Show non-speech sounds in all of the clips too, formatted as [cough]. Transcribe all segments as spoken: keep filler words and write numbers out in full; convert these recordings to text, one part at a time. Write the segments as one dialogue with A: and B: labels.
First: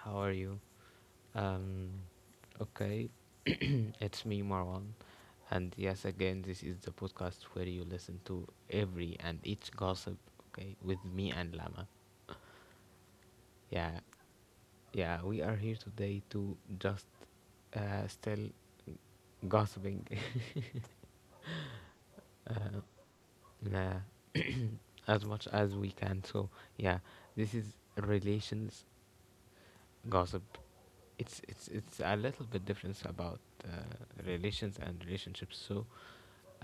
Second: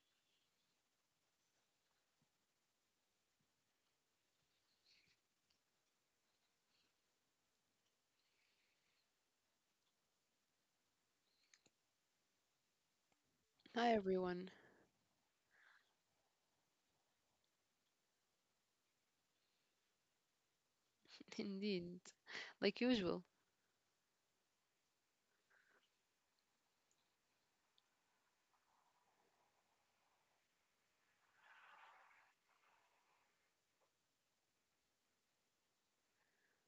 A: How are you? Um, okay, [clears throat] it's me, Marwan, and yes, again, this is the podcast where you listen to every and each gossip. Okay, with me and Lama.
B: Hi
A: Yeah,
B: everyone.
A: yeah, we are here today to just uh, still gossiping. [laughs]
B: [laughs] Indeed. Like
A: uh,
B: usual.
A: nah, [clears throat] as much as we can. So, yeah, this is relations gossip. it's it's it's a little bit difference about uh, relations and relationships, so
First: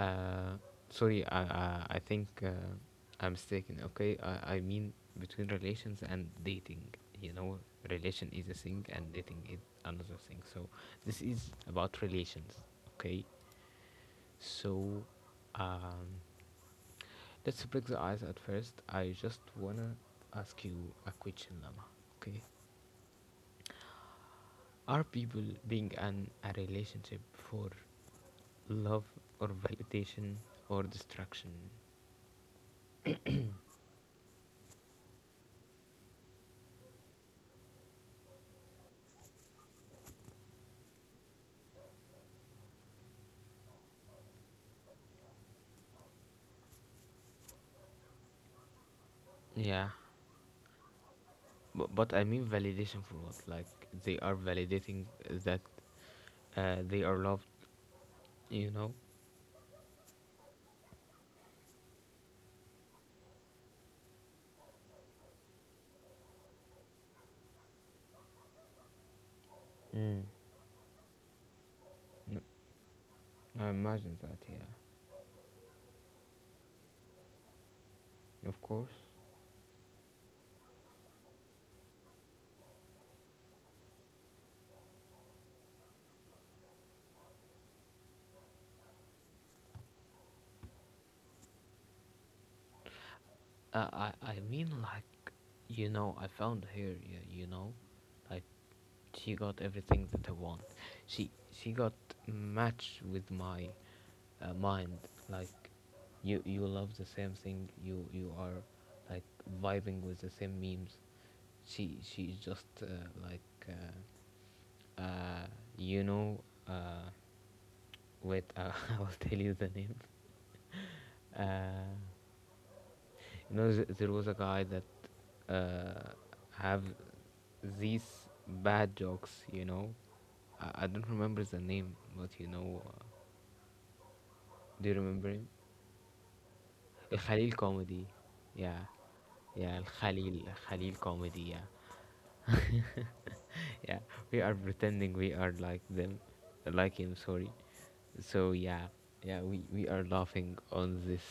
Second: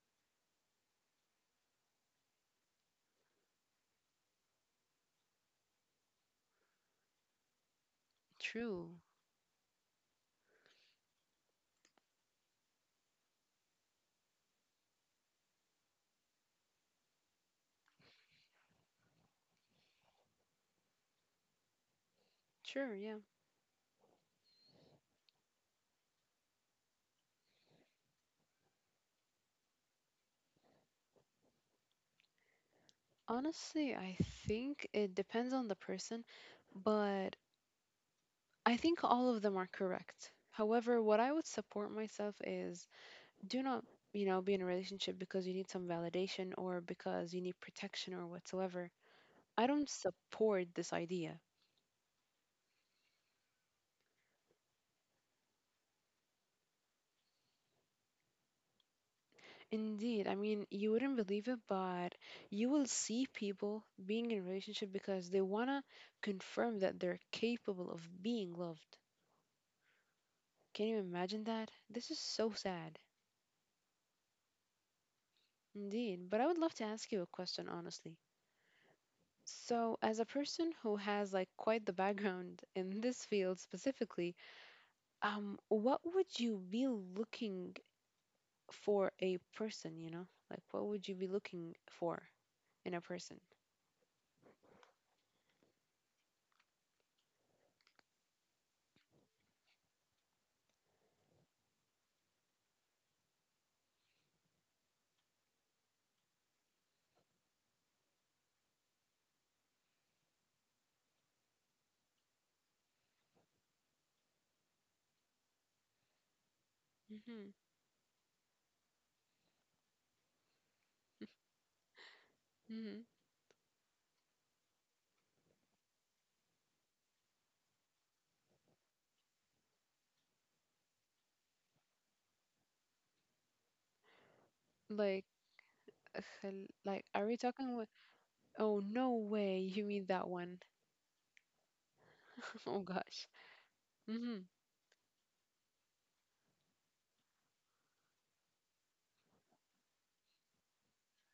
A: uh sorry i i, I think uh, I'm mistaken. Okay, I, I mean between relations and dating, you know, relation is a thing
B: True.
A: and dating is another thing. So this is about relations. Okay, so um let's break the ice. At first I just wanna ask you a question, Lama. Okay,
B: Sure, yeah.
A: are people being in a relationship for love or validation or destruction?
B: Honestly, I think it depends on the person, but I think all of them are correct. However, what I would support myself is do not, you know, be in a relationship because you need some validation or because you need protection or whatsoever. I don't
A: Yeah,
B: support this idea.
A: but, but I mean validation for what? Like they are validating that uh, they are loved, you know.
B: Indeed, I mean, you wouldn't believe it, but you will see people being in a relationship because they want to confirm that they're capable of being loved.
A: Mm.
B: Can you imagine that? This is
A: No,
B: so sad.
A: I imagine that, yeah.
B: Indeed, but I would love to ask you a question, honestly.
A: Of course.
B: So, as a person who has like quite the background [laughs] in this field specifically, um, what would you be looking for a person, you know? Like, what would you be looking for in a person?
A: Uh, i i mean, like, you know, I found her. You, you know, like, she got everything that I want. She she got matched with my uh, mind. Like, you you love the same thing. You you are, like, vibing with the same memes. She she's just uh, like uh, uh, you know. Uh,
B: Mm-hmm.
A: wait, uh, [laughs] I'll tell you the name. [laughs] Uh,
B: Mm-hmm.
A: you know, th- there was a guy that uh, have these bad jokes. You know, I-, I don't remember the name, but, you know, uh, do you remember him?
B: Hel- Like,
A: Al
B: are we
A: Khalil
B: talking with?
A: comedy,
B: Oh,
A: yeah,
B: no way.
A: yeah.
B: You
A: Al
B: mean that
A: Khalil,
B: one?
A: Al Khalil comedy, yeah,
B: [laughs]
A: [laughs]
B: Oh gosh.
A: yeah.
B: Hmm.
A: We are pretending we are like them, like him. Sorry. So yeah, yeah. We we are laughing on this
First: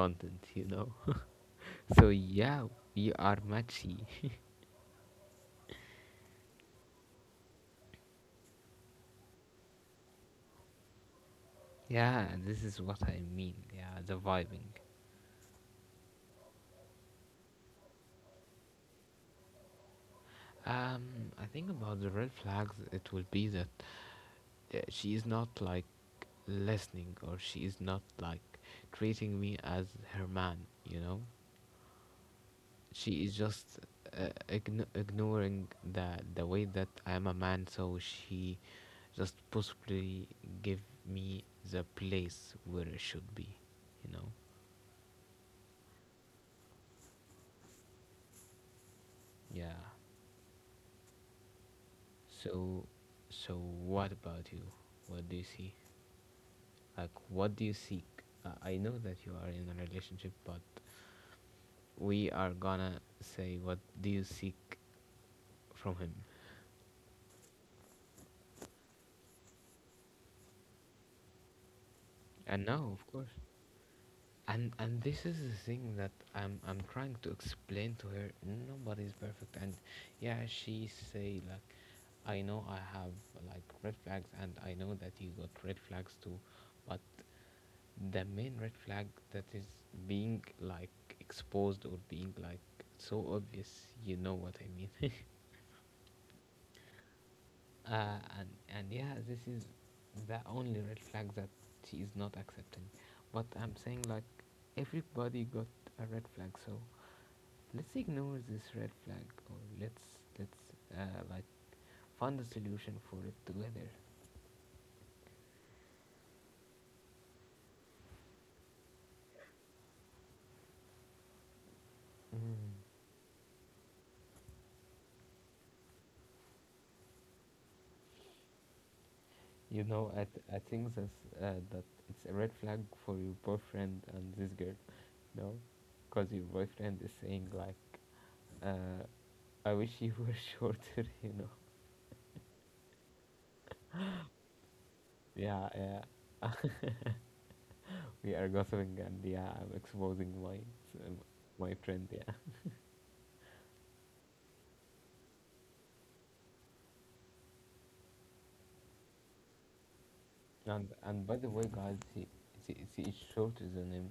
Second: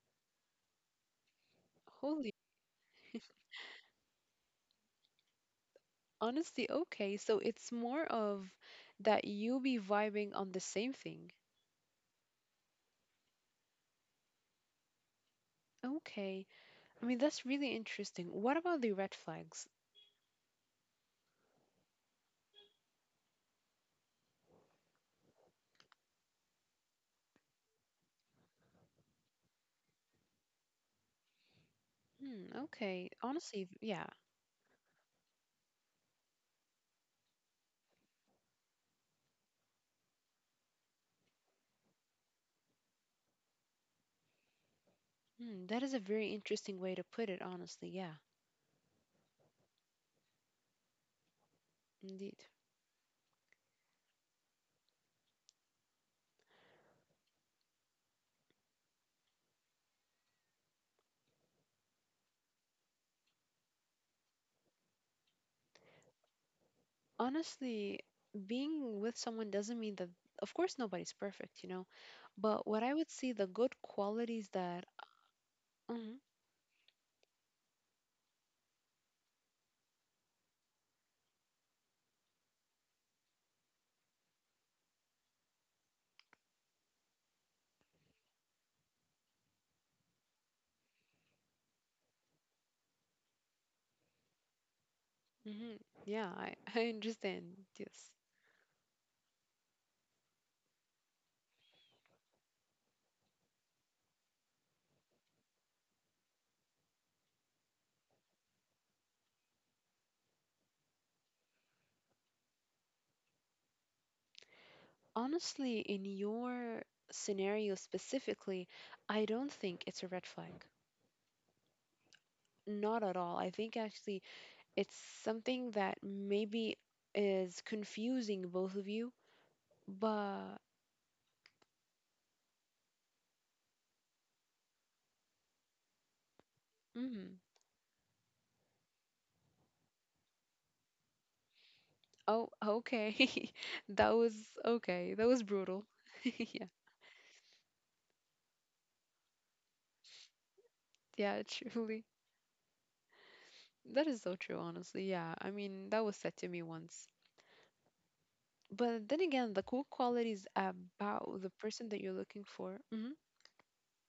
A: content, you know. [laughs] So
B: Holy.
A: yeah, we are matchy. [laughs]
B: Honestly, okay. So it's more of that you be vibing on the same thing.
A: Yeah, this is what I mean. Yeah, the vibing.
B: Okay. I mean, that's really interesting. What about the red flags?
A: Um, I think about the red flags, it will be that uh, she is not, like, listening, or she is not, like, treating me as her man, you know?
B: Hmm, okay.
A: She is
B: Honestly,
A: just
B: yeah.
A: uh, ign- ignoring the, the way that I am a man, so she just possibly give me the place where it should be, you know?
B: Hmm, that is a very interesting way to put it, honestly. Yeah,
A: Yeah.
B: indeed.
A: So, so, what about you? What do you see? Like, what do you seek? Uh, I know that you are in a relationship, but we are gonna say, what do you seek from him?
B: Honestly, being with someone doesn't mean that, of course, nobody's perfect, you know.
A: And
B: But what
A: now,
B: I
A: of
B: would
A: course,
B: see the good qualities
A: and
B: that
A: and this is the thing that
B: mhm.
A: I'm I'm trying to explain to her. Nobody's perfect, and yeah, she say like, I know I have like red flags, and I know that you got red flags too, but the main red flag that is being, like, exposed or being, like, so obvious, you know what I mean. [laughs]
B: Hmm. Yeah, I, [laughs] I understand. Yes.
A: uh, and and yeah, this is the only red flag that she is not accepting, but I'm saying, like, everybody got a red flag, so let's ignore this red flag, or let's let's uh, like, find a solution for it together.
B: Honestly, in your scenario specifically, I don't think it's a red flag.
A: Mm.
B: Not at all. I think actually it's something that maybe is confusing both of you,
A: you know i, th- I
B: but
A: think that's, uh, that it's a red flag for your boyfriend and this girl. No, because your boyfriend is
B: mm,
A: saying like, uh, I wish you were [laughs] shorter, you know.
B: oh, okay. [laughs] That was Okay. That was
A: Yeah,
B: brutal. [laughs]
A: yeah.
B: Yeah.
A: [laughs] We are gossiping and, yeah, I'm exposing my
B: Yeah,
A: my
B: truly.
A: friend. Yeah,
B: That is so true, honestly. Yeah. I mean, that was said to me once. But then again, the cool quality is
A: and and by
B: about
A: the
B: the
A: way,
B: person
A: guys,
B: that you're
A: he
B: looking
A: he,
B: for.
A: he
B: Hmm.
A: is shorter than him,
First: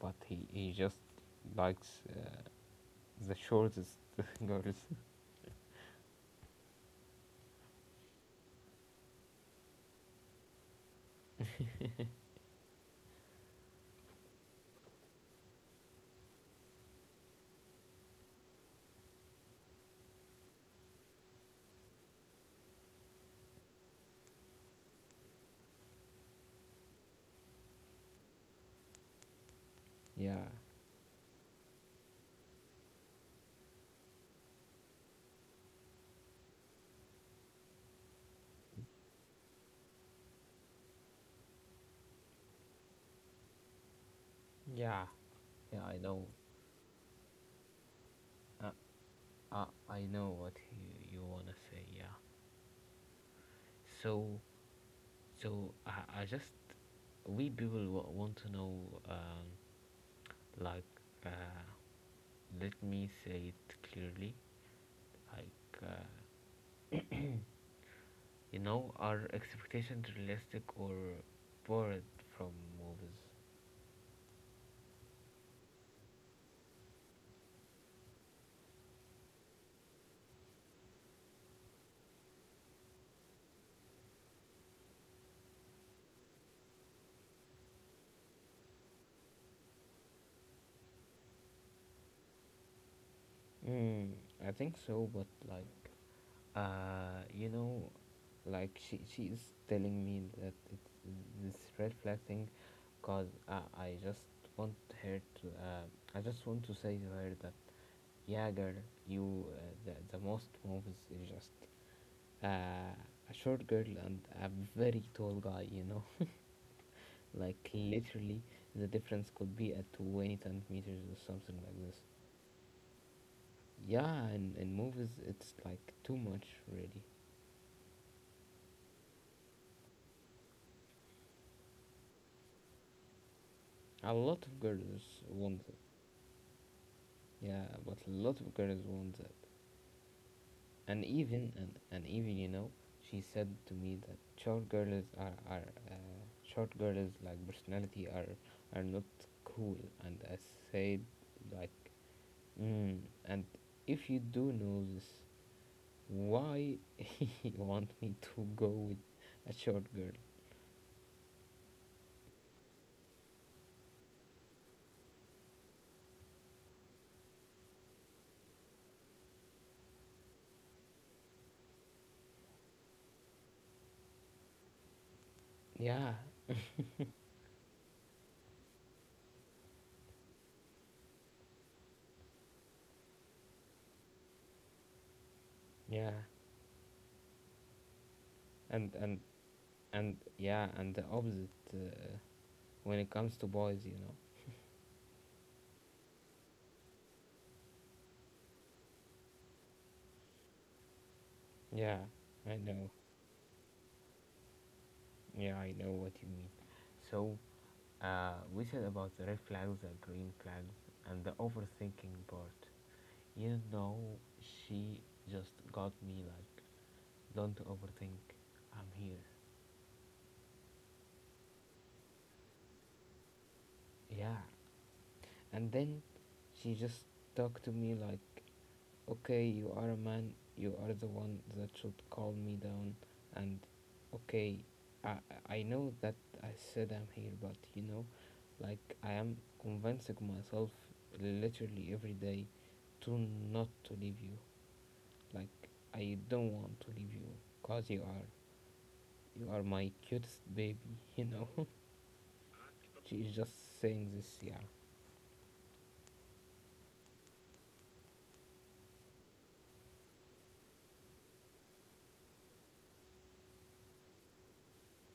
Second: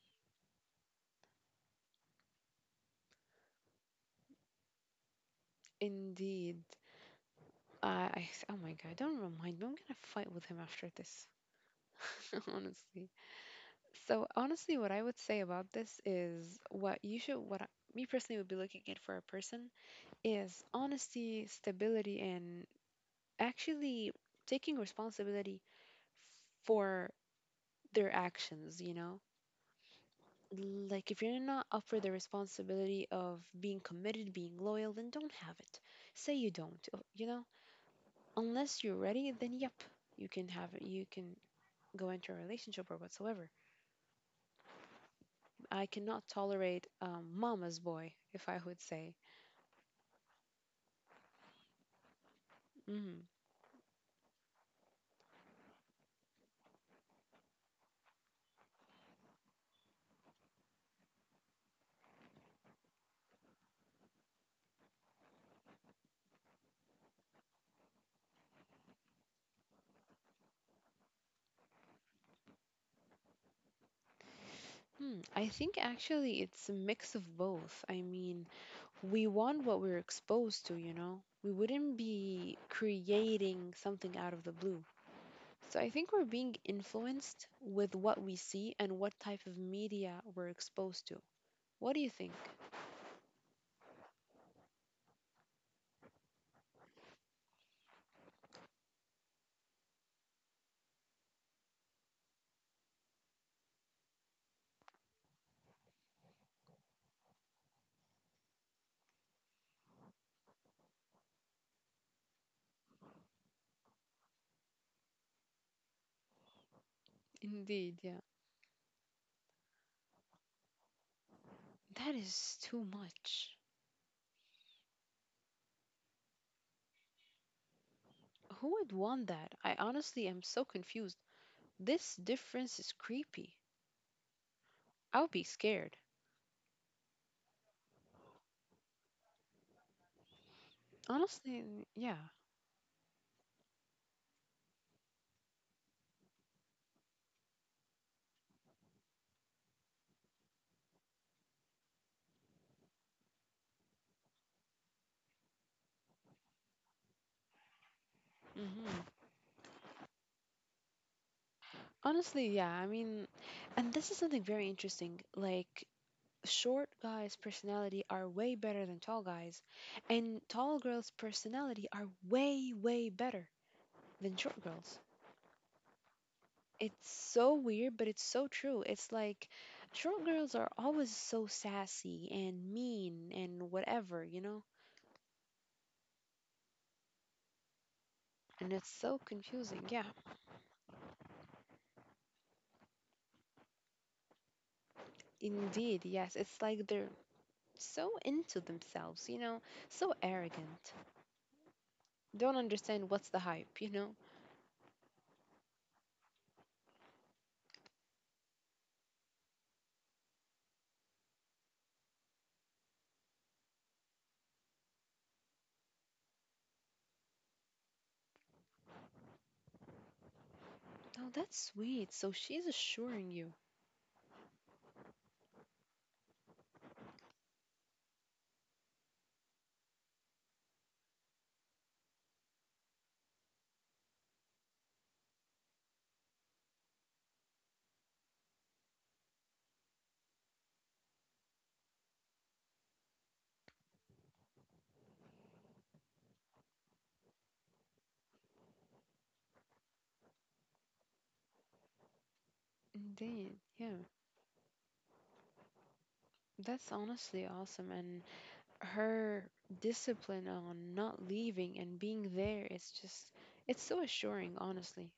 A: but he he just likes uh, the shortest [laughs] girls.
B: Indeed. I, I, s- oh my God, don't remind me. I'm gonna fight with him after this. [laughs] Honestly. So honestly, what I would say about this is what you should, what I, me personally would be looking at for a person is honesty, stability, and actually taking responsibility for their actions, you know?
A: Yeah,
B: Like if you're not up for the responsibility of being committed, being loyal, then don't have it. Say you don't, uh, you know? Unless you're ready, then yep, you can have it. You can go into a relationship or whatsoever.
A: yeah, yeah.
B: I
A: I know.
B: cannot tolerate um, mama's boy, if I
A: Uh,
B: would say.
A: uh, I know what you you wanna say. Yeah.
B: Mm.
A: So, so, I I just, we people w- want to know um like uh let me say it clearly. Like, Uh, you know, are expectations realistic or borrowed from movies?
B: Hmm. I think actually it's a mix of both. I mean, we want what we're exposed to, you know? We wouldn't be creating something out of the blue. So I think we're being influenced with what we see and what type of media we're exposed to. What do you think?
A: Mm, I think so, but, like, uh, you know, like, she she is telling me that it's this red flag thing, cause uh, I just want her to uh, I just want to say to her that, yeah, girl, you uh, the the most movies is just uh, a short girl and a very tall guy, you know. Like,
B: Indeed, yeah.
A: literally, the difference could be at twenty centimeters or something like this.
B: That is too much.
A: Yeah, and in movies, it's like too much, really.
B: Who would want that? I honestly am so confused. This difference is creepy.
A: A lot of girls
B: I would be
A: want that.
B: scared.
A: Yeah, but a lot of girls want that. And even,
B: Honestly,
A: and, and
B: yeah.
A: even, you know, she said to me that short girls are, are uh, short girls, like, personality are are not cool. And I said, like, mm, and if you do know this, why he [laughs] want me to go with
B: Hmm.
A: a short girl?
B: Honestly, yeah. I mean, and this is something very interesting. Like, short guys' personality are way better than tall guys, and tall girls' personality are way, way better than short girls.
A: Yeah,
B: It's so weird, but it's so true. It's like short girls are always so sassy and mean and whatever, you know?
A: yeah.
B: And it's
A: and
B: so
A: and
B: confusing. Yeah,
A: and yeah, and the opposite uh, when it comes to boys, you know.
B: indeed. Yes, it's like they're so into themselves, you know? So arrogant.
A: Yeah,
B: Don't
A: I know.
B: understand what's the hype, you know?
A: Yeah, I know what you mean. So uh, we said about the red flags, the green flags and the overthinking part. You know, she just got me like, don't overthink, I'm here.
B: Oh, that's sweet. So she's assuring you.
A: Yeah, and then she just talked to me like, okay, you are a man. You are the one that should calm me down. And okay, I I know that I said I'm here, but, you know, like, I am convincing myself literally every day to not to leave you. Like, I don't want to leave you, cause you are you are my cutest baby. [laughs] You know, she is
B: Indeed.
A: just
B: Yeah.
A: saying this. Yeah,
B: That's honestly awesome. And her discipline on not leaving and being there is just it's so assuring, honestly.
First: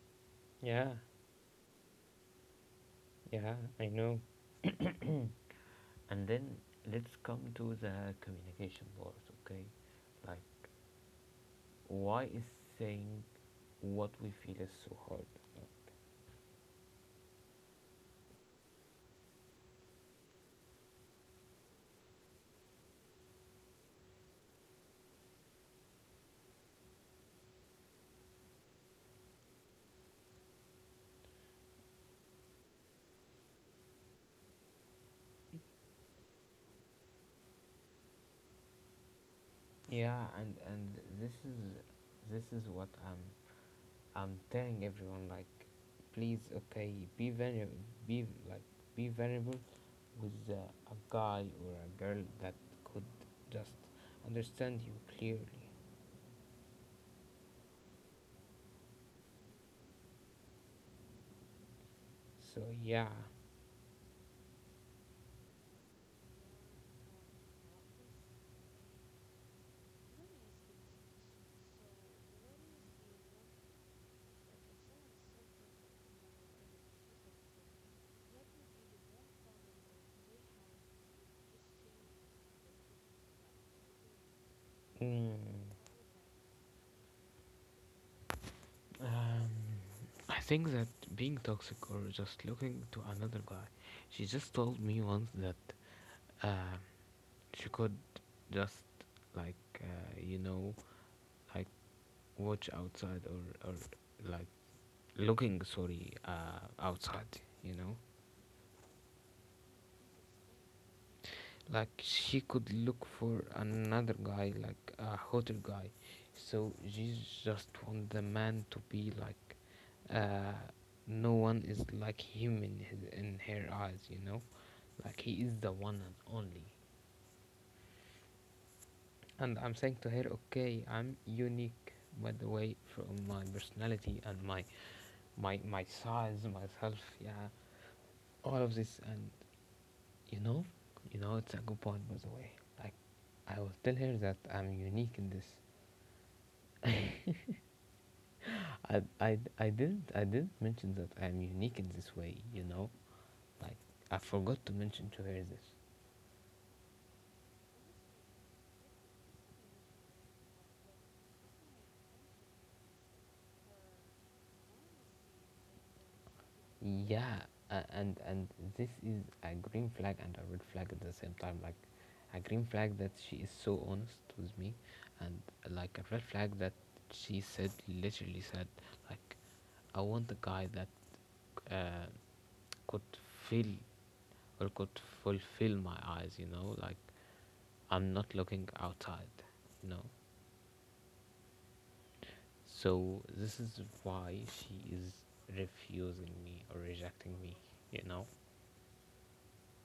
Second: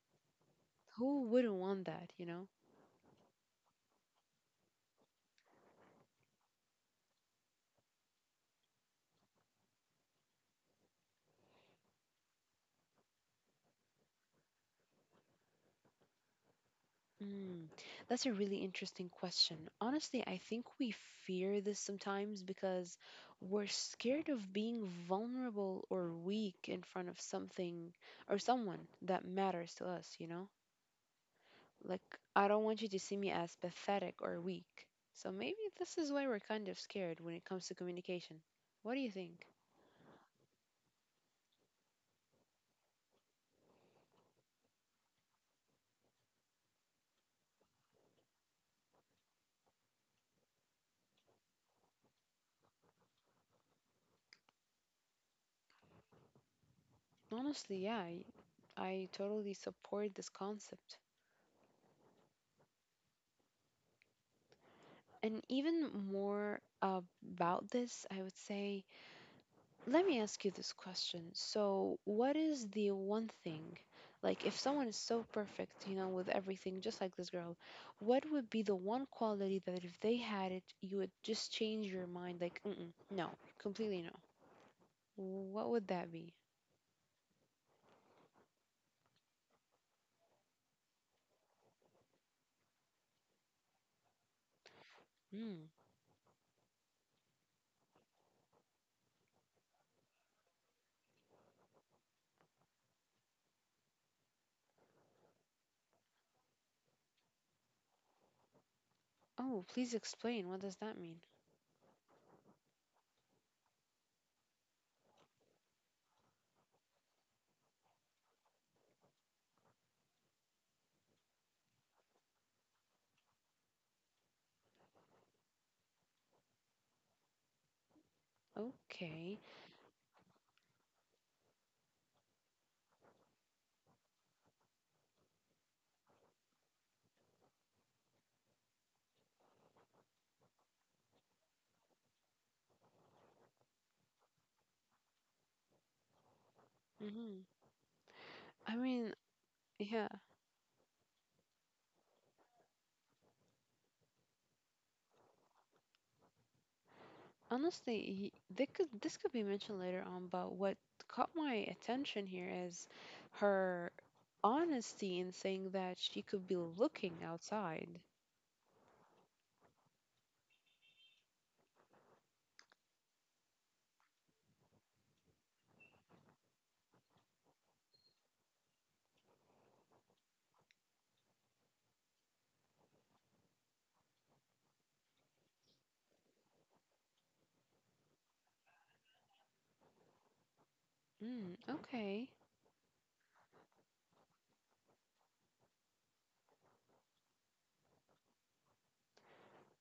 A: yeah,
B: Who wouldn't want that, you know?
A: yeah. I know. [clears throat] And then let's come to the communication part, okay? Like, why is saying what we feel is so hard?
B: mm, that's a really interesting question, honestly. I think we fear this sometimes because we're scared of being vulnerable or weak in front of something or someone that matters to us, you know? Like, I don't want you to see me as pathetic or weak, so maybe this is why we're kind of scared when it comes to communication. What do you think?
A: Yeah, and and this is this is what I'm I'm telling everyone. Like, please, okay, be vulnerable, be like be vulnerable with uh, a guy or a girl that could just understand you clearly.
B: Honestly, yeah, I, I totally support this concept.
A: So yeah.
B: And even more about this, I would say, let me ask you this question. So, what is the one thing, like if someone is so perfect, you know, with everything, just like this girl, what would be the one quality that if they had it, you would just change your mind, like, mm-mm, no, completely no?
A: Mm.
B: What would that be?
A: Um, I think that being toxic or just looking to another guy, she just told me once that
B: Hmm.
A: um she could just, like, uh, you know, like, watch outside, or or like looking, sorry, uh outside, you know.
B: Oh, please explain. What does that mean?
A: Like, she could look for another guy, like a hotter guy, so she just want the man to be like, uh no one is like him in his, in her eyes, you know, like, he is the one and only.
B: Okay.
A: And I'm saying to her, okay, I'm unique, by the way, from my personality and my my my size, myself, yeah, all of this. And, you know, you know, it's a good point, by the way, like, I will tell her that I'm unique in this.
B: Mm-hmm. I
A: I,
B: mean,
A: I, I
B: yeah.
A: didn't, I didn't mention that I'm unique in this way, you know. Like, I forgot to mention to her this.
B: Honestly, he, they could, this could be mentioned later on, but what caught my attention here is her honesty in saying that she could be looking
A: Yeah, a-
B: outside.
A: and and this is a green flag and a red flag at the same time. Like, a green flag that she is so honest with me, and, like, a red flag that she said, literally said, like, I want a guy that uh, could fill or could fulfill my eyes, you know, like, I'm not looking outside, you know.
B: Mm, okay.
A: So this is why she is refusing me or rejecting me, you know.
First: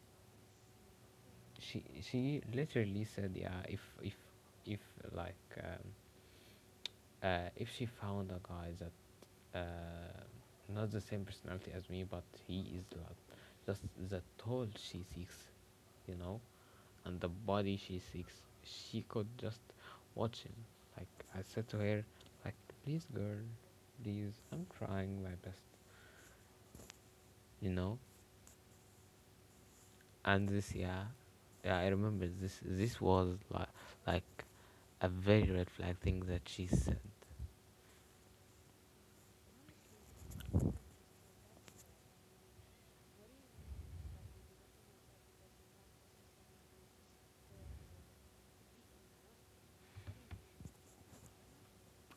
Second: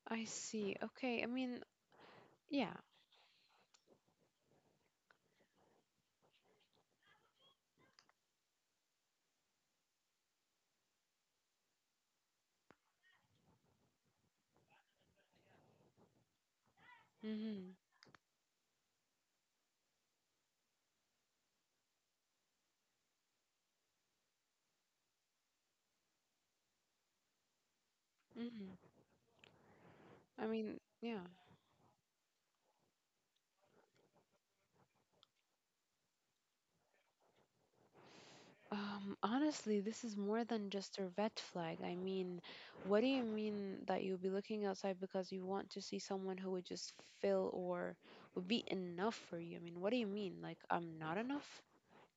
B: I see. Okay. I mean,
A: She she
B: yeah.
A: literally said, yeah, if if if, like, um, uh, if she found a guy that uh, not the same personality as me, but he is, like, just the tall she seeks, you know, and the
B: Mm-hmm.
A: body she seeks, she could just watch him. Like, I said to her, like, please, girl, please, I'm trying my best, you know.
B: Mm-hmm. I
A: And this,
B: mean,
A: yeah,
B: yeah.
A: yeah, I remember this. This was like like a very red flag thing that she said.
B: Um, honestly, this is more than just a red flag. I mean, what do you mean that you'll be looking outside because you want to see someone who would just fill or would be enough for you? I mean, what do you mean? Like, I'm not enough?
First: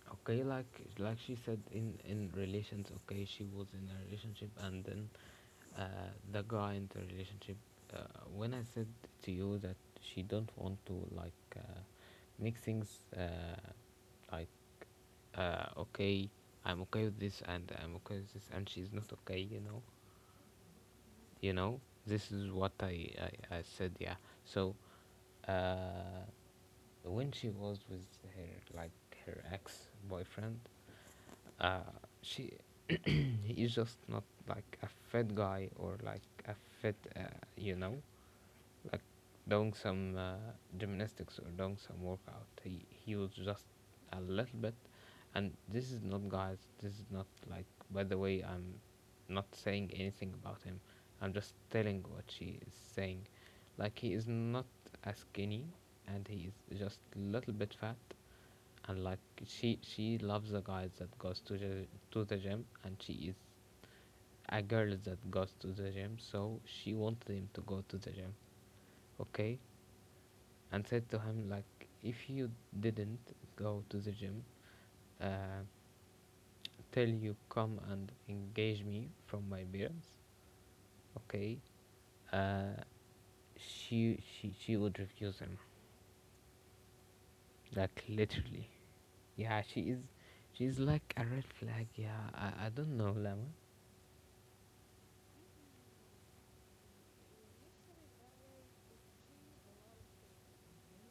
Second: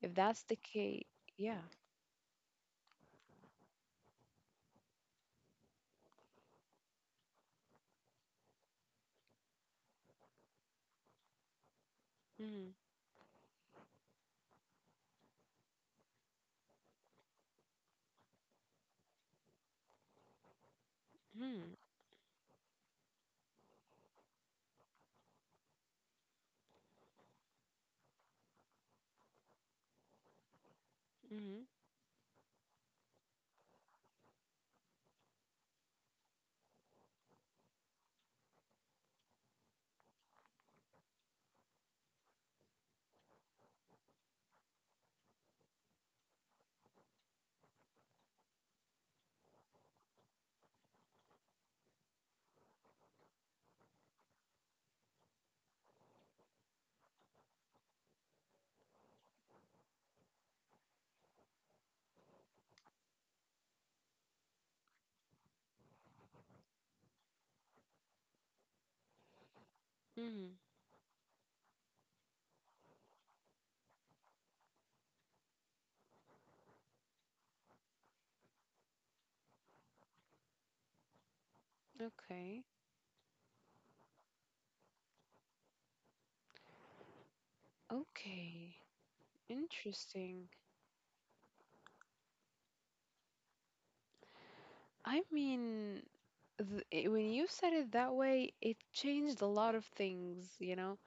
B: If
A: Okay,
B: that's the
A: like
B: case,
A: like she said
B: yeah.
A: in in relations, okay, she was in a relationship, and then uh, the guy in the relationship, uh, when I said to you that she don't want to like uh, make
B: Mm-hmm.
A: things uh, like uh, okay, I'm okay with this, and I'm okay with this, and she's not okay, you know, you
B: Mm-hmm.
A: know, this is what i i, I said, yeah. So uh when she was with her, like, her ex boyfriend,
B: Mm-hmm.
A: uh she [clears throat] he is just not like a fat guy or like a fat uh, you know, like, doing some uh, gymnastics or doing some workout. He he was just a little bit, and this is not, guys, this is not like, by the way, I'm not saying anything about him. I'm just telling what she is saying. Like, he is not as skinny, and he is just a little bit fat. And like she she loves the guys that goes to the, to the gym, and she is a girl that goes to the gym, so she wanted him to go to the gym, okay?
B: Mm-hmm.
A: And said to him, like, if you didn't go to the gym, uh, till you come and engage me from my parents, okay?
B: Okay.
A: Uh, she she she would refuse him, like, literally.
B: Okay.
A: Yeah, she is,
B: Interesting.
A: she's like a red flag. Yeah, I, I don't know, Lama.
B: I mean, th- it- when you said it that way, it changed a lot of things, you know?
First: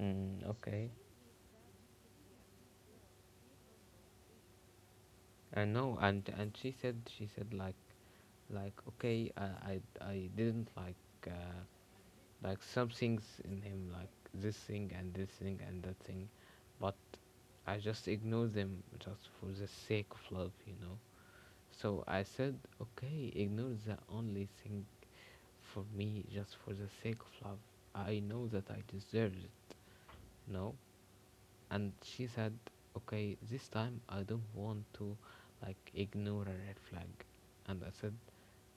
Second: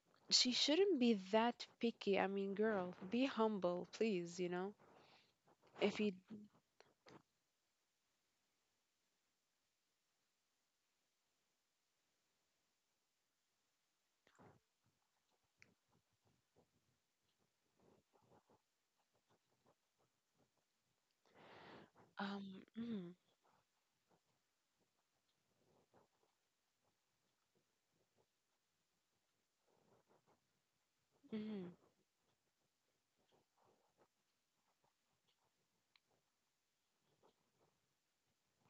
A: Mm,
B: She
A: okay.
B: shouldn't be that picky. I mean, girl, be humble, please, you know?
A: I know,
B: If you
A: and and she said she said like, like okay, I I, I didn't like uh, like some things in him like this thing and this thing and that thing, but I just ignored them just for the sake of love, you know. So I
B: um
A: said,
B: mm,
A: okay, ignore the only thing for me just for the sake of love. I know that I deserve it, you know
B: mm,
A: and she said, okay, this time I don't want to like ignore a red flag. And I said,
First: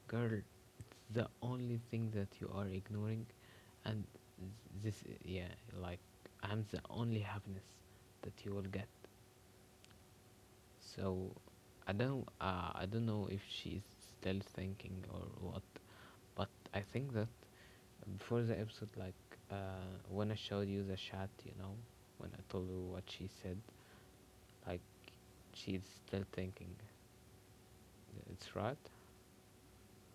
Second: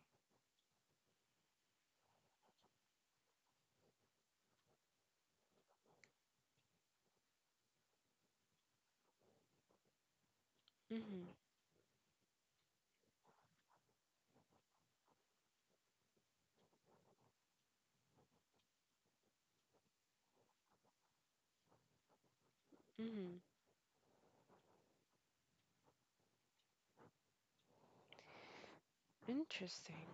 A: girl, it's the only thing that you are ignoring. And th- this i- yeah, like I'm the only happiness that you will get. So
B: mm,
A: i don't uh, i don't know if she's still thinking or what. But I think that before the episode, like uh when I showed you the chat, you know when I told you what she
B: mm,
A: said, like she's still thinking. It's right?
B: interesting.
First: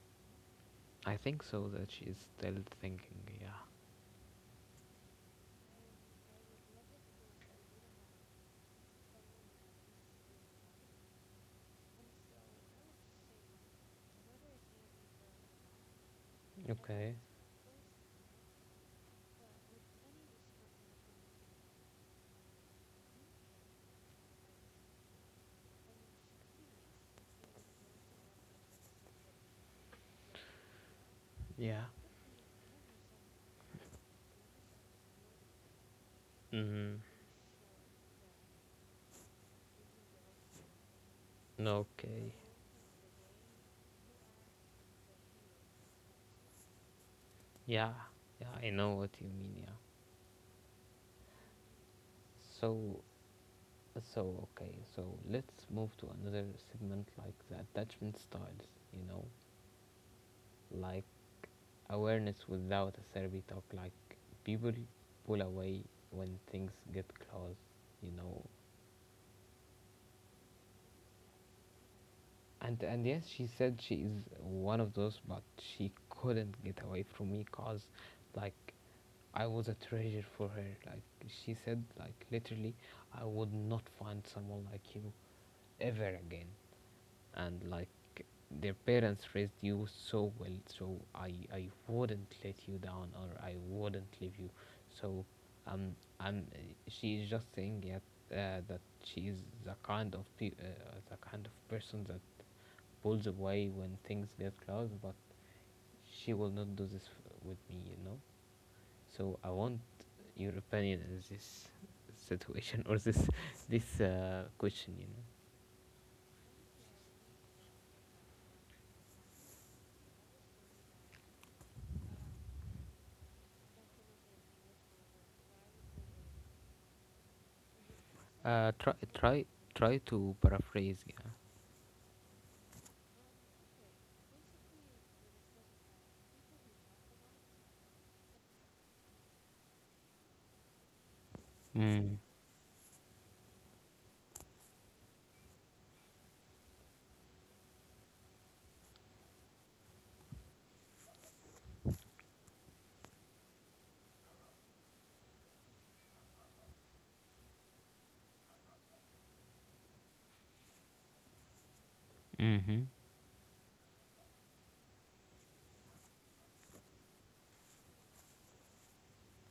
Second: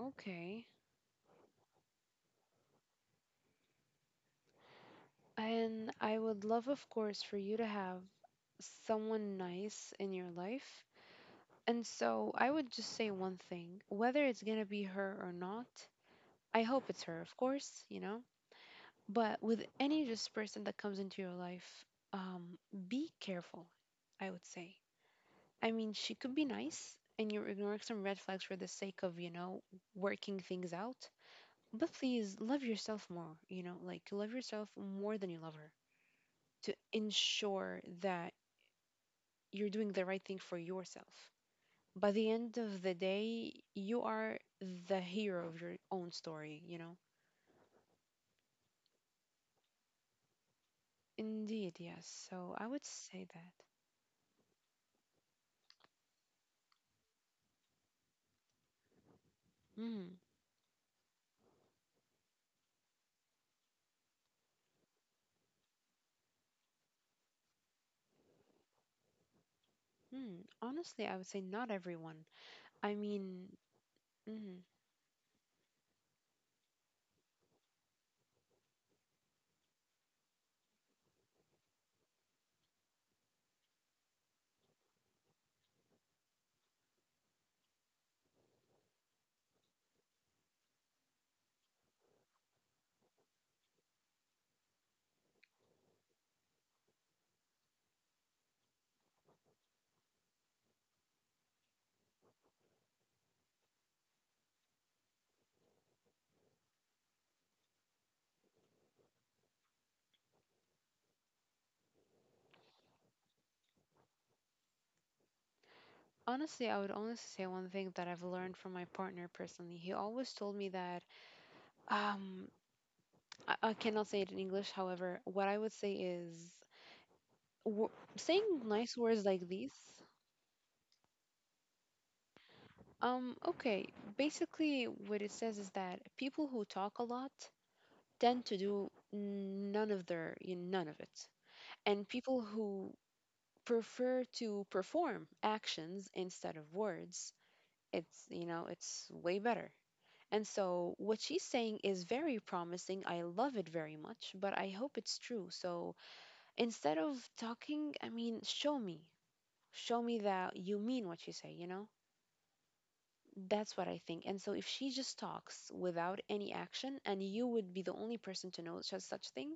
B: Okay.
A: I think so that she's still thinking, yeah.
B: And I would love, of course, for you to have someone nice in your life. And so I would just say one thing, whether it's gonna be her or not, I hope it's
A: Okay.
B: her, of course, you know? But with any just person that comes into your life, um, be careful, I would say. I mean, she could be nice and you're ignoring some red flags for the sake of, you know, working things out.
A: Yeah.
B: But please love yourself more, you know, like love yourself more than you love her to
A: Mm-hmm.
B: ensure that you're doing the right thing for yourself. By the
A: Okay.
B: end of the day, you are the hero of your own story, you know?
A: Yeah. Yeah, I know what you mean, yeah.
B: Indeed, yes. So I would
A: So
B: say that.
A: so okay, so let's move to another segment, like the attachment styles, you know,
B: Mm,
A: like awareness without a therapy talk, like people pull away when things get close, you know,
B: mm. Honestly, I would say not everyone.
A: And
B: I
A: and yes, she
B: mean,
A: said she is
B: mm,
A: one of those, but she couldn't get away from me, cause, like, I was a treasure for her. Like she said, like literally, I would not find someone like you ever again. And like, their parents raised you so well, so I I wouldn't let you down or I wouldn't leave you. So, um, I'm. She is just saying it, uh, that she is the kind of pe- uh, the kind of person that pulls away when things get close, but she will not do this f- with me, you know. So I want your opinion in this situation or this [laughs] this uh, question, you know.
B: Honestly, I would only say one thing that I've learned from my partner personally. He always told me that um, I, I cannot say it in English. However, what I would say is w- saying
A: Uh,
B: nice
A: try
B: words like
A: try
B: these.
A: try to paraphrase, yeah.
B: Um, okay, basically, what it says is that people who talk a lot tend to do none of their, you know, none of it, and
A: Mm.
B: people who prefer to perform actions instead of words, it's, you know, it's way better. And so what she's saying is very promising. I love it very much, but I hope it's true. So instead of talking, I mean, show me. Show me that you mean what you say, you know?
A: Mhm.
B: That's what I think. And so if she just talks without any action and you would be the only person to know such such thing,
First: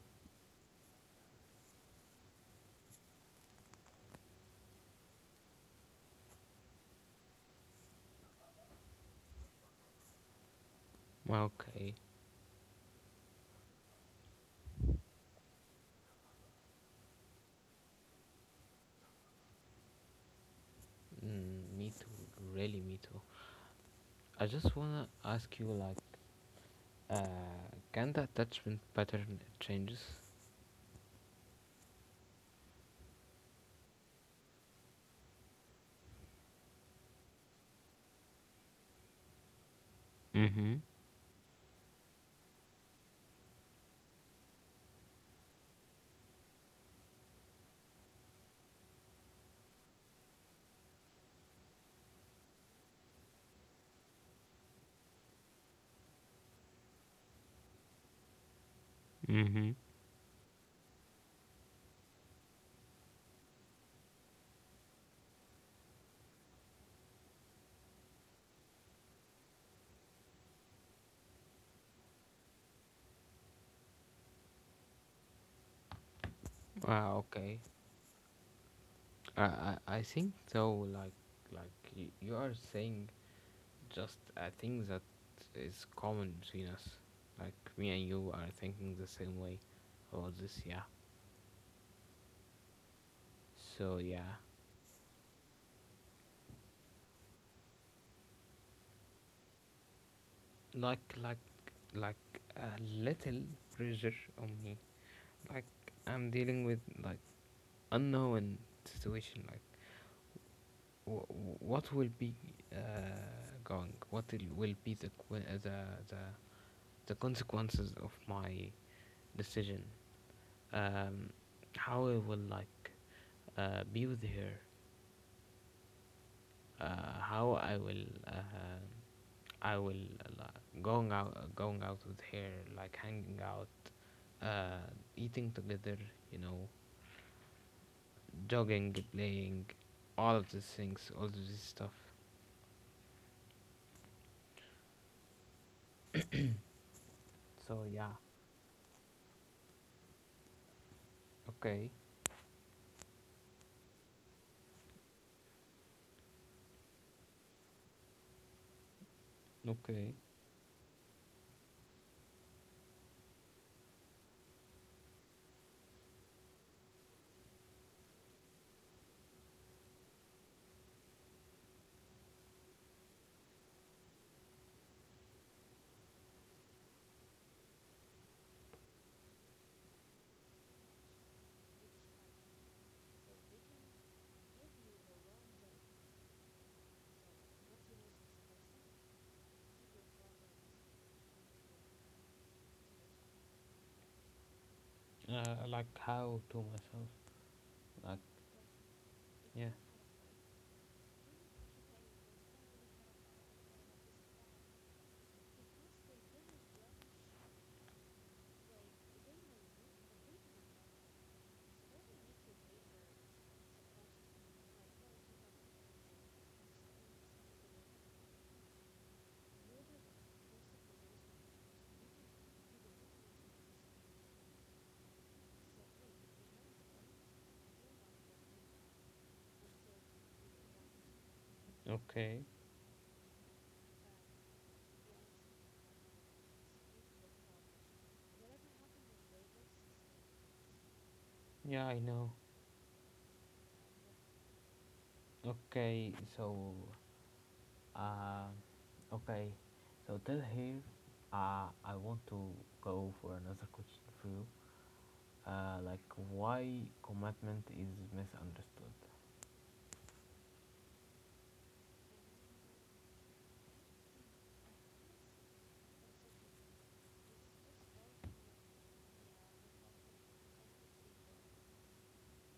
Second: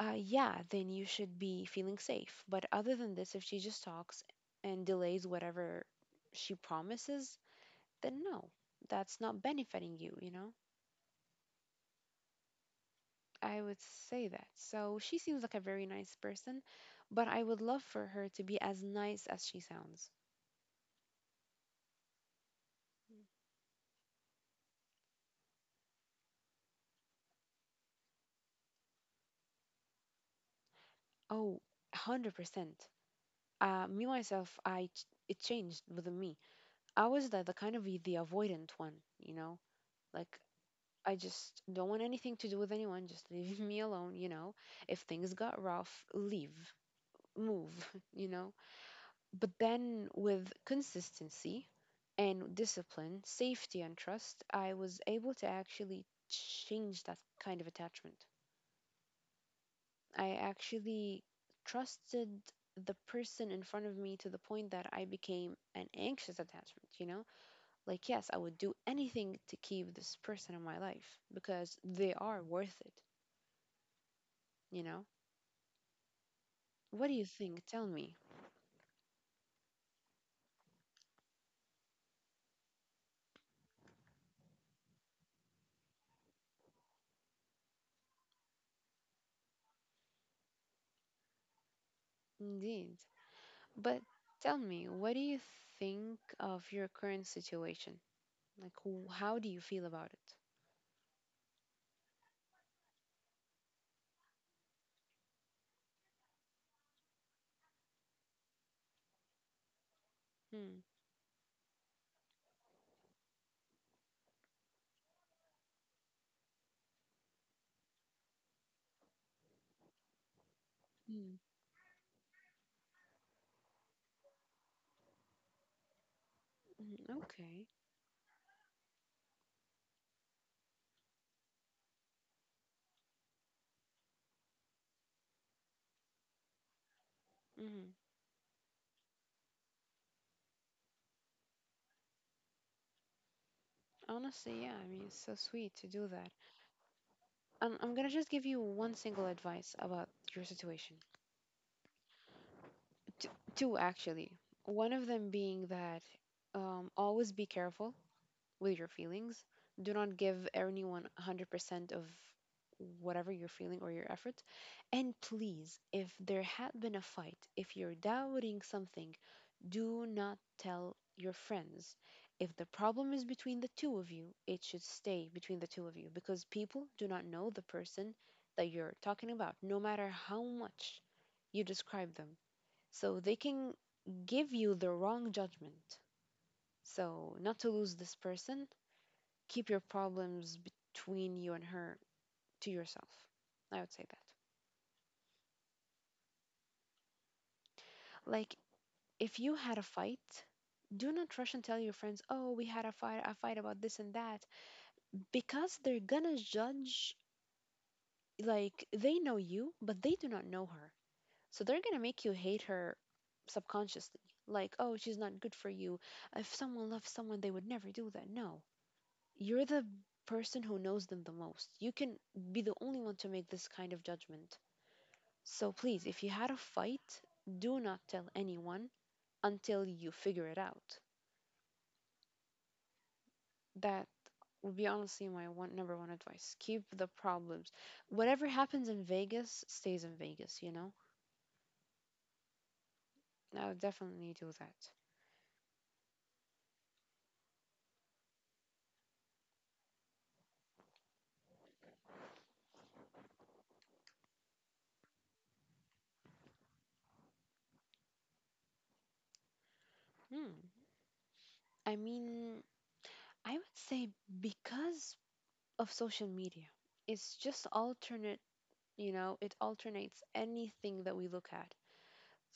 B: uh yeah, then you should be feeling safe. But other than this, if she just talks and delays whatever she promises, then no. That's not benefiting you, you know?
A: Okay.
B: I would say that. So she seems like a very nice person, but I would love for her to be as nice as she sounds.
A: Mm, me too. Really, me too. I just wanna ask you, like, uh, can the attachment pattern changes?
B: Oh, one hundred percent. Uh, me myself, I ch- it changed within me. I was the, the kind of the avoidant one, you know? Like,
A: Mm-hmm.
B: I just don't want anything to do with anyone, just leave [laughs] me alone, you know? If things got rough, leave, move, [laughs] you know? But then with consistency and discipline, safety, and trust, I was able to actually change that kind of attachment.
A: Mm-hmm.
B: I actually trusted the person in front of me to the point that I became an anxious attachment, you know? Like, yes, I would do anything to keep this person in my life because they are worth it, you know? What
A: Ah,
B: do you
A: okay.
B: think? Tell me.
A: I I I think though, like, like y- you are saying just a thing that is common between us. Like, me and you are thinking the same way about this. Yeah.
B: Indeed.
A: So
B: But
A: yeah,
B: tell me, what do you think of your current situation? Like, wh- how do you feel about it?
A: like like like a little pressure on me. Like, I'm dealing with like unknown situation. Like w- what will be uh, going? What will will be the qu- uh, the the the consequences of my decision, um,
B: Hmm.
A: how I will like uh, be with her, uh,
B: Mhm.
A: how
B: Okay.
A: I will uh, I will uh, like, going out uh, going out with her, like hanging out, uh, eating together, you know,
B: Hmm.
A: jogging, playing, all of these things, all of this stuff.
B: Honestly, yeah, I mean, it's so sweet to do that. Um,
A: So
B: I'm gonna
A: yeah,
B: just give you one single advice about your situation.
A: okay,
B: T Two, actually. One of them being that um, always be careful with your feelings. Do
A: okay,
B: not give anyone one hundred percent of whatever you're feeling or your effort. And please, if there had been a fight, if you're doubting something, do not tell your friends. If the problem is between the two of you, it should stay between the two of you because people do not know the person that you're talking about, no matter how much you describe them. So they can give you the wrong judgment. So, not to lose this person, keep your problems between you and her to yourself. I would say that.
A: uh, like how to myself, like
B: Like, if you
A: yeah,
B: had a fight, do not rush and tell your friends, oh, we had a fight, a fight about this and that. Because they're gonna judge, like, they know you but they do not know her, so they're gonna make you hate her subconsciously. Like, oh, she's not good for you. If someone loves someone, they would never do that. No, you're the person who knows them the most. You can be the only one to make this kind of judgment. So please, if you had a fight, do not tell anyone until you figure it out.
A: okay,
B: That would be honestly my one number one advice. Keep the problems. Whatever happens in Vegas stays in Vegas, you know?
A: yeah, I know,
B: I would definitely do that.
A: okay, so. Uh, okay, so till here, uh, I want to go for another question for you. Uh, like, why commitment is misunderstood.
B: Hmm. I mean, I would say because of social media, it's just alternate, you know, it alternates anything that we look at.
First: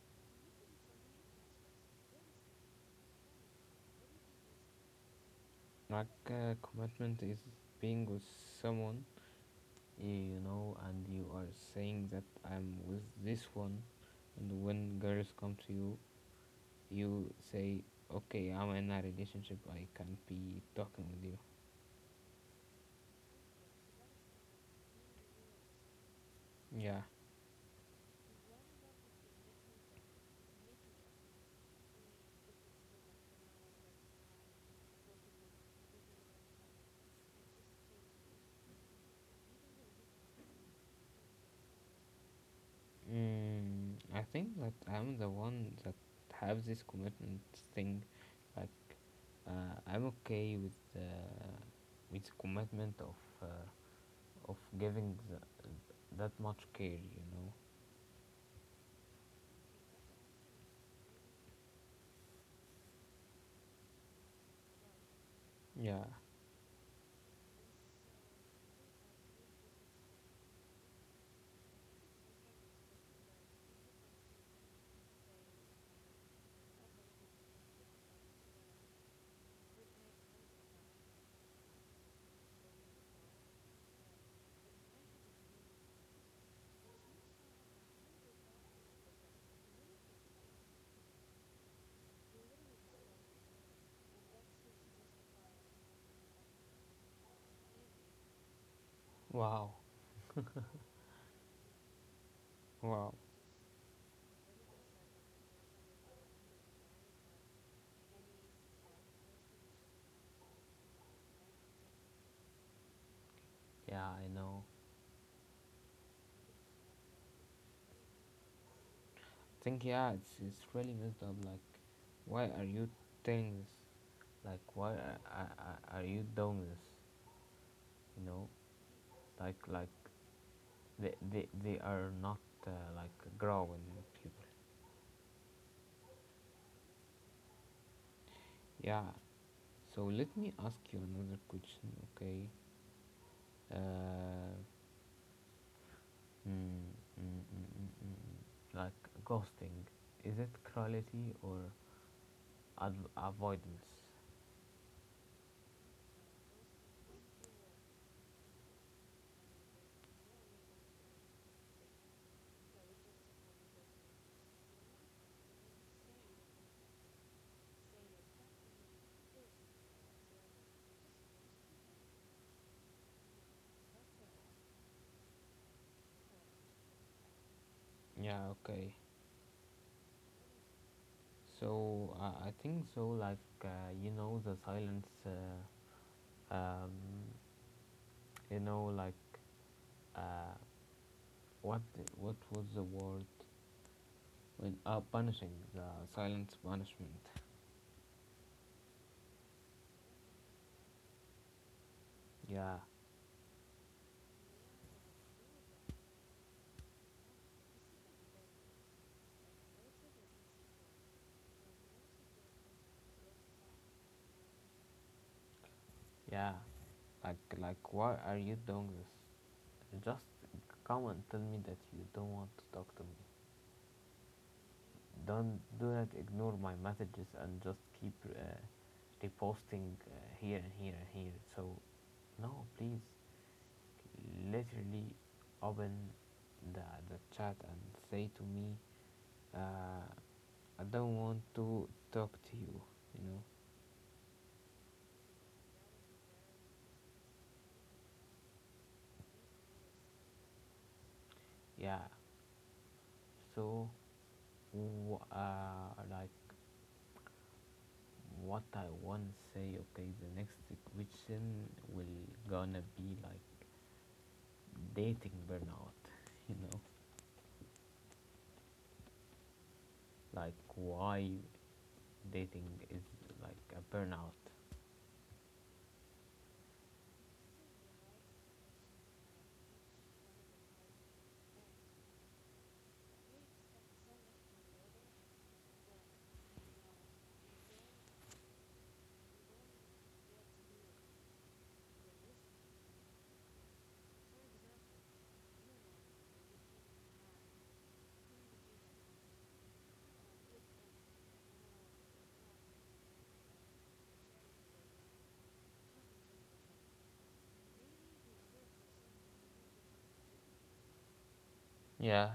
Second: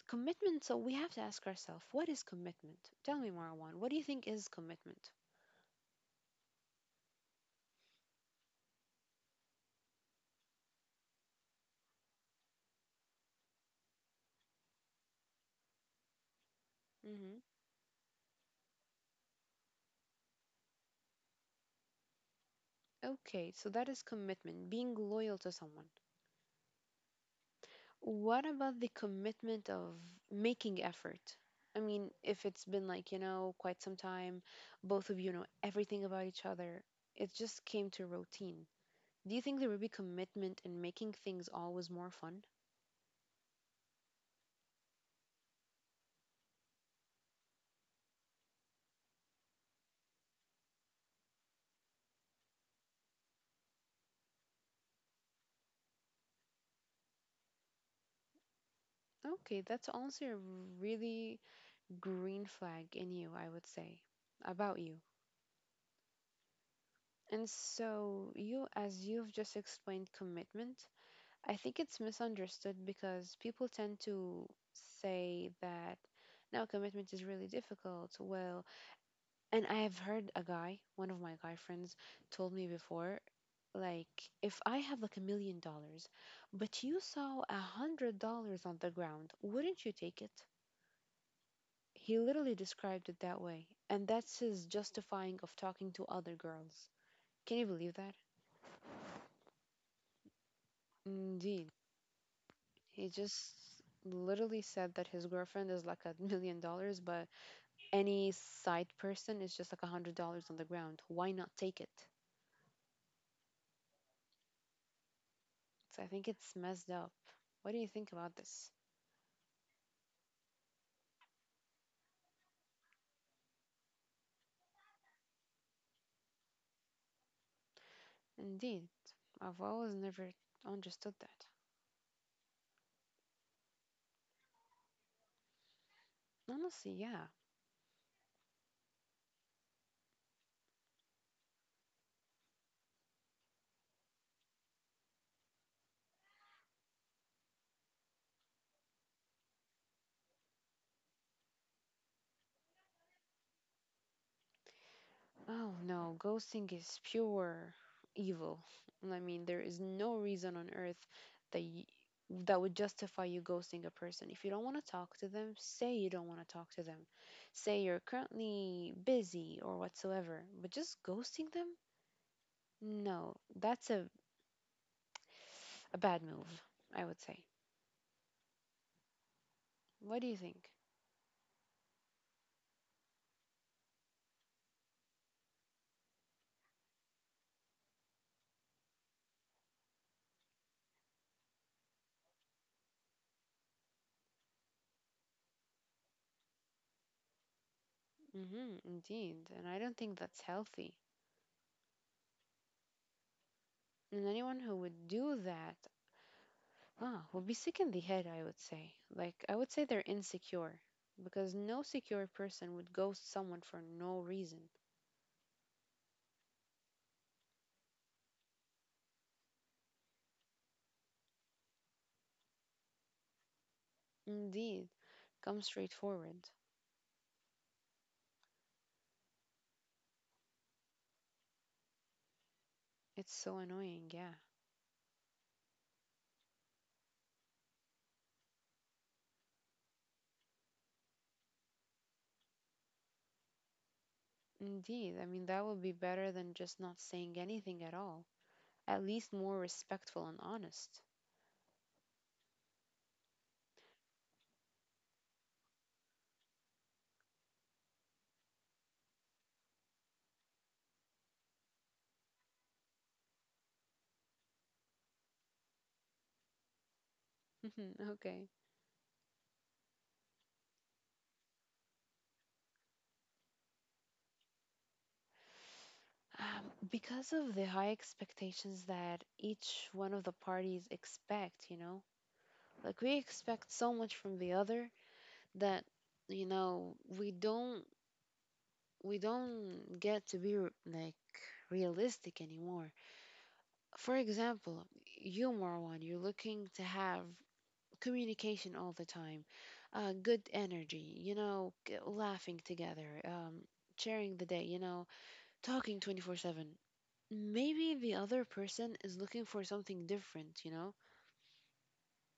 B: Commitment, so we have to ask ourselves, what is commitment? Tell me, Marwan, what do you think is commitment?
A: Like uh, commitment is being with someone, you know, and you are saying that I'm with this one, and when girls come to you, you
B: Hmm.
A: say, okay, I'm in a relationship, I can't be talking with you.
B: Okay, so that is commitment, being loyal to someone.
A: Yeah.
B: What about the commitment of making effort? I mean, if it's been, like, you know, quite some time, both of you know everything about each other, it just came to routine. Do you think there would be commitment in making things always more fun?
A: Mm, I think that I'm the one that have this commitment thing. Like uh, I'm okay with uh, with the commitment of uh, of giving the, that much care. You know.
B: Okay, that's honestly a really green flag in you, I would say, about you.
A: Yeah.
B: And so, you, as you've just explained commitment, I think it's misunderstood because people tend to say that now commitment is really difficult. Well, and I have heard a guy, one of my guy friends, told me before, like, if I have like a million dollars, but you saw a hundred dollars on the ground, wouldn't you take it? He literally described it that way. And that's his justifying of talking to other girls. Can you believe that?
A: Wow.
B: Indeed. He
A: Wow.
B: just literally said that his girlfriend is like a million dollars, but any side person is just like a hundred dollars on the ground. Why not take it?
A: Yeah, I know.
B: So I think it's messed up. What do you think about this?
A: Think yeah, it's it's really messed up. Like, why are you telling this? Like, why are, are, are are you doing this? You know,
B: Indeed, I've
A: like like
B: always never
A: they
B: understood that.
A: they, they are not uh, like growing people.
B: Honestly, yeah.
A: Yeah. So let me ask you another question, okay? Uh, mm, mm, mm, mm, mm. mm. Like, ghosting, is it cruelty or ad- avoidance?
B: Oh no, ghosting is pure evil. I mean, there is no reason on earth that y that would justify you ghosting a person. If you don't want to talk to them, say you don't want to talk to them. Say you're currently busy or whatsoever, but just ghosting them? No, that's a, a bad move, I would say.
A: Yeah, okay.
B: What do you think?
A: So uh, I think so, like, uh, you know, the silence, uh, um, you know, like, uh, what, what was the word? When, uh, punishing, the silence punishment.
B: Mm-hmm, indeed. And I don't think that's healthy.
A: Yeah,
B: And anyone who would do that, Ah, would be sick in the head, I would say. Like, I would say they're insecure because no secure person would ghost someone for no reason.
A: yeah. Like, like, why are you doing this? Just come and tell me that you don't want to talk to me.
B: Indeed,
A: Don't
B: come
A: do
B: straight
A: not
B: forward.
A: ignore my messages and just keep uh, reposting uh, here and here and here. So no, please,
B: It's so annoying, yeah.
A: literally open the the chat and say to me, uh, I don't want to talk to you. You know,
B: Indeed, I mean, that would be better than just not saying anything at all. At least more respectful and honest.
A: yeah. So, uh, like what I want to say. Okay, the next question will gonna be like dating burnout, you know
B: [laughs] Okay.
A: like why dating is like a burnout.
B: Um, because of the high expectations that each one of the parties expect, you know? Like, we expect so much from the other that, you know, we don't we don't get to be r- like realistic anymore. For example, you Marwan, you're looking to have communication all the time, uh, good energy, you know, g- laughing together, um, sharing the day, you know, talking twenty four seven. Maybe the other person is looking for something different, you know?
A: Yeah,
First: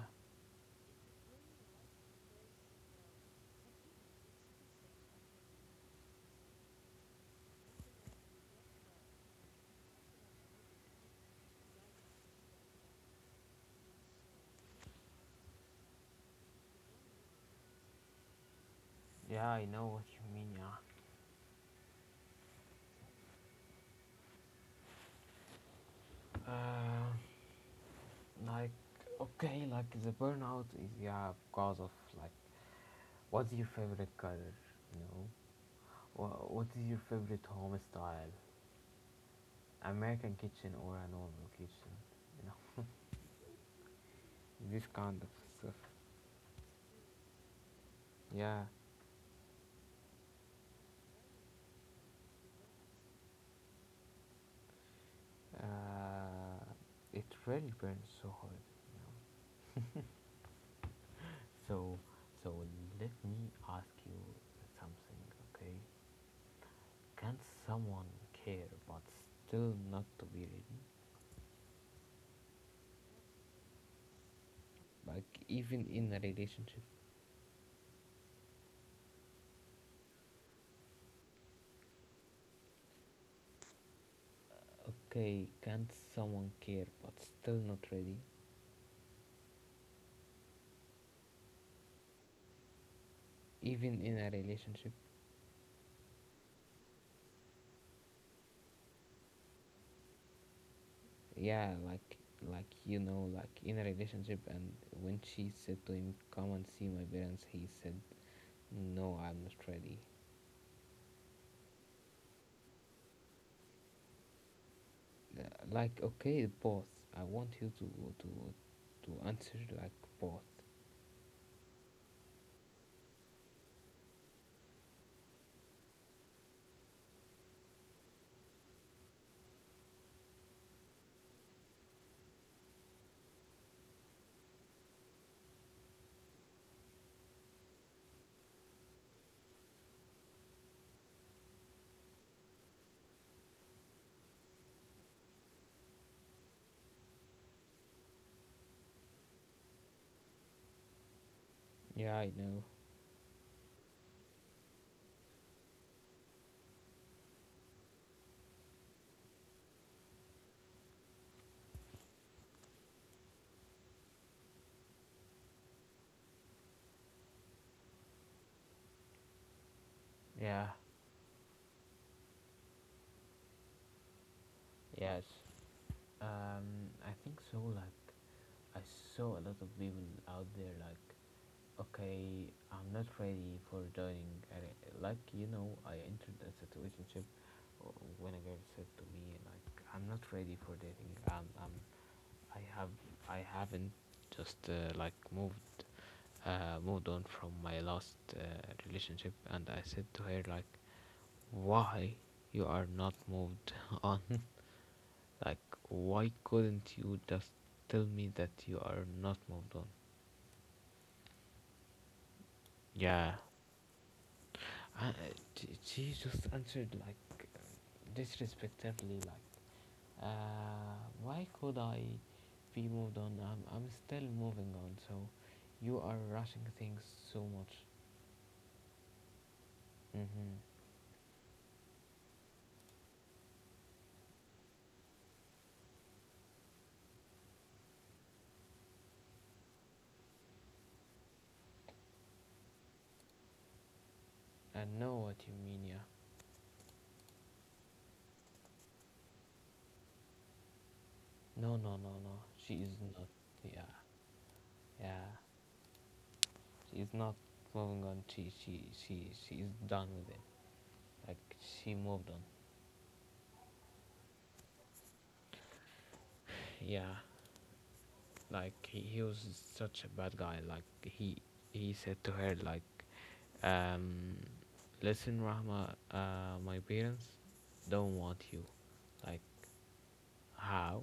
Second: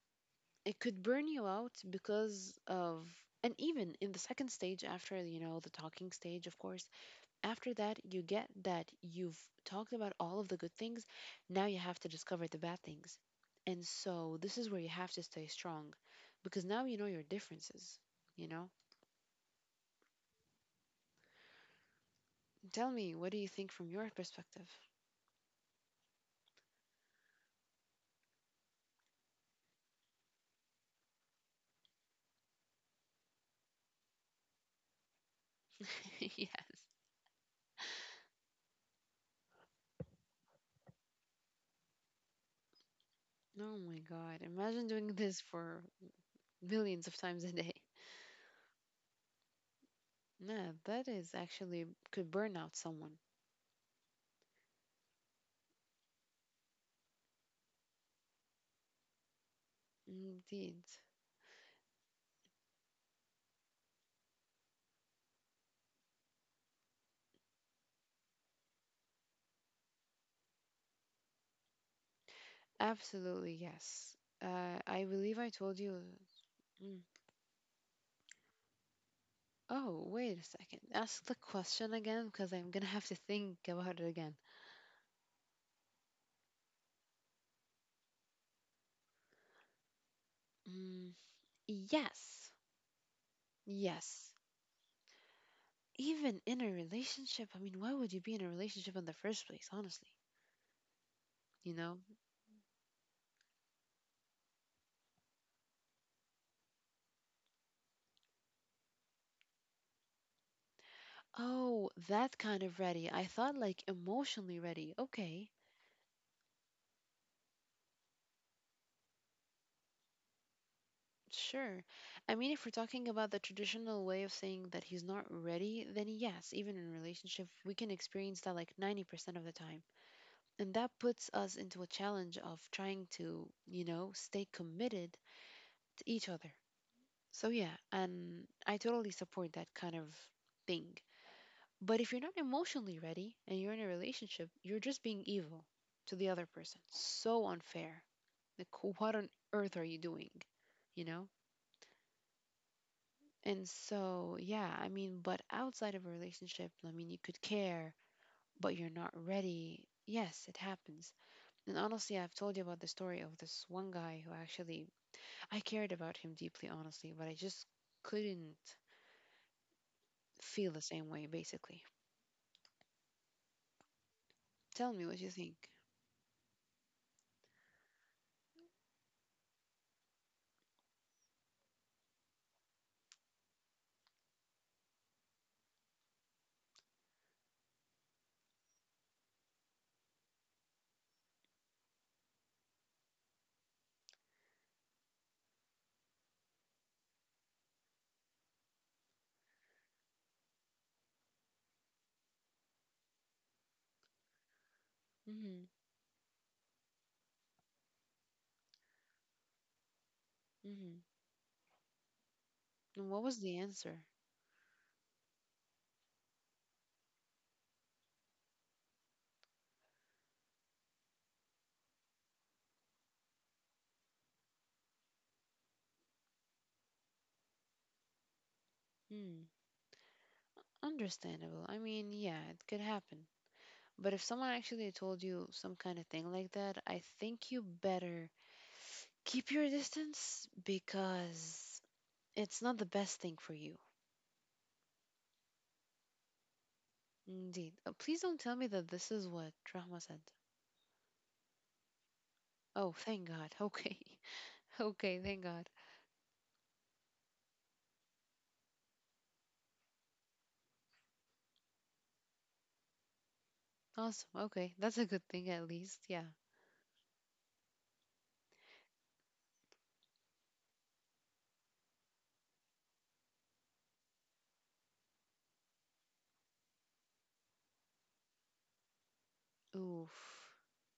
B: It could burn you out because of, and even in the second stage, after, you know, the talking stage, of course, after that you get that you've talked about all of the good things, now you have to discover the bad things, and so this is where you have to stay strong because now you know your differences, you know.
A: yeah, I know what you mean. Yeah,
B: Tell me, what do you think from your perspective?
A: uh, like okay, like the burnout is, yeah, because of like, what's your favorite color you know
B: [laughs]
A: Wha- what is
B: Yes.
A: your favorite home style, american kitchen or a normal kitchen you know
B: Oh my god,
A: [laughs] this
B: imagine doing
A: kind of
B: this
A: stuff,
B: for millions of times a day.
A: yeah,
B: Yeah, that is actually, could burn out someone.
A: uh, it really burns so hard you know
B: Indeed.
A: So, so let me ask you something, okay? Can someone care but still not to be ready?
B: Absolutely yes. uh, I
A: Like
B: believe I told
A: even
B: you.
A: in a relationship,
B: Mm. Oh, wait a second. Ask the question again because I'm gonna have to think about it again.
A: okay? Can someone care but still not ready?
B: Mm, yes,
A: Even in a
B: yes.
A: relationship,
B: Even in a relationship, I mean, why would you be in a relationship in the first place, honestly?
A: yeah,
B: You know?
A: like like you know, like in a relationship, and when she said to him, "Come and see my parents," he said, "No, I'm not ready."
B: Oh, that kind of ready. I thought like emotionally ready.
A: Uh,
B: Okay,
A: Like okay, both. I want you to to to answer like both.
B: sure. I mean, if we're talking about the traditional way of saying that he's not ready, then yes, even in a relationship, we can experience that like ninety percent of the time. And that puts us into a challenge of trying to, you know, stay committed to each other. So, yeah, and I totally support that kind of thing. But if you're not emotionally ready and you're in a relationship, you're just being evil to the other person. So unfair. Like, what on earth are you doing? You know?
A: Yeah, I know.
B: And so, yeah, I mean, but outside of a relationship, I mean, you could care, but you're not ready. Yes, it happens. And honestly, I've told you about the story of this one guy who actually, I cared about him deeply, honestly, but I just couldn't
A: Yeah.
B: feel the same way, basically. Tell me
A: Yes.
B: what you think.
A: Um, I think so. Like, I saw a lot of people out there. Like, okay, I'm not ready for joining. And I- Like, you know, I entered a situationship w- when a girl said to me, like, I'm not ready for dating. Um, um, I have, I haven't just uh, like moved, uh, moved on from my last uh, relationship, and I said to her, like, why you are not moved [laughs] on? Like,
B: Mm-hmm.
A: why couldn't you just tell me that you are not moved on?
B: Mm-hmm. And what
A: Yeah.
B: was the answer?
A: I, j- she just answered, like, disrespectfully, like, uh, why could I be moved on? I'm, I'm still moving on, so you are rushing things so much.
B: Hmm.
A: Mm-hmm.
B: Understandable. I mean, yeah, it could happen. But if someone actually told you some kind of thing like that, I think you better keep your distance because it's not the best thing for you.
A: I know what you mean, yeah.
B: Indeed. Uh, Please don't tell me that this is what Rahma said.
A: No, no, no, no. She is
B: Oh,
A: not.
B: thank God. [laughs]
A: Yeah,
B: Okay. Okay,
A: yeah.
B: thank God.
A: She is not moving on. She, she, she, she is done with it. Like, she moved on.
B: Awesome. Okay, that's a good thing at least. Yeah.
A: Yeah. Like, he, he was such a bad guy. Like he he said to her, like, um, listen, Rahma, uh, my parents don't want you. Like,
B: Oof.
A: how?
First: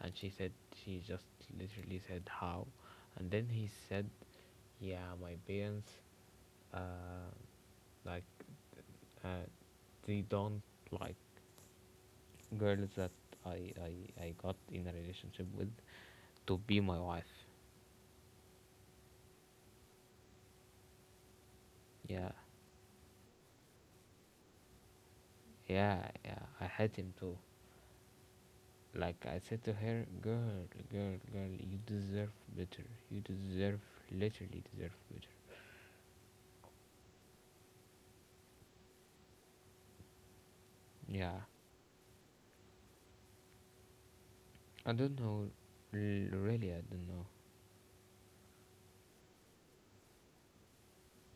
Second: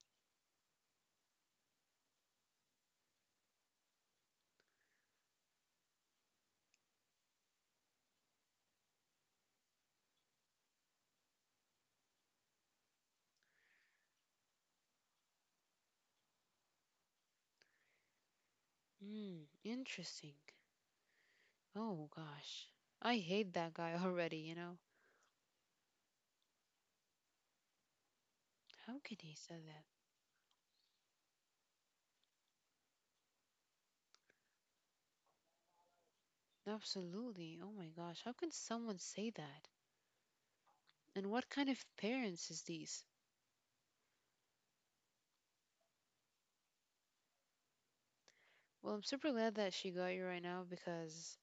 A: And she said, she just literally said how, and then he said, yeah, my parents, uh, like uh, they don't like girls that I, I I got in a relationship with to be my wife.
B: Mm, interesting. Oh
A: Yeah,
B: gosh. I hate that guy [laughs] already, you know.
A: yeah, yeah. I hate him too.
B: How can
A: Like
B: he
A: I
B: say
A: said to
B: that?
A: her, girl, girl, girl, you deserve better. You deserve, literally deserve better.
B: Absolutely. Oh my gosh. How can someone say that? And
A: Yeah.
B: what kind of parents is these?
A: I don't know. L- really, I don't know.
B: Well, I'm super glad that she got you right now because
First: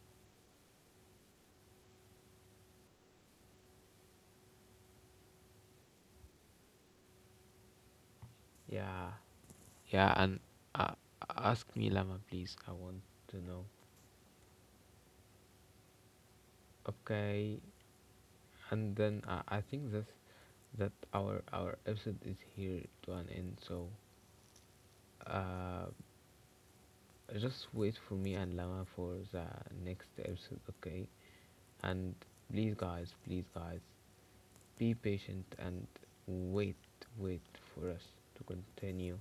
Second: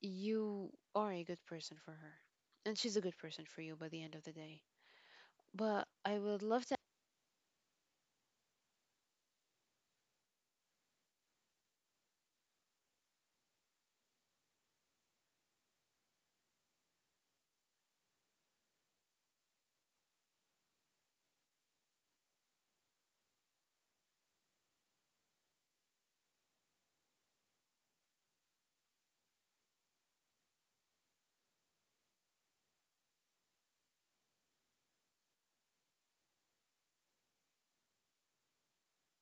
B: you are a good person for her. And she's a good person for you by the end of the day. But I would love
A: Yeah. Yeah, and uh, ask me, Lama, please. I want to know. Okay. And then uh, I think that that our our episode is here to an end. So, uh, just wait for me and Lama for the next episode, okay? And please, guys, please, guys, be patient and wait, wait for us to continue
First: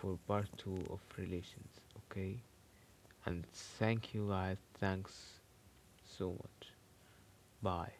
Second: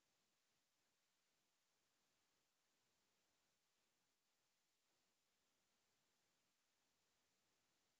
A: for part two of relations, okay? And thank you, guys. Thanks so much. Bye.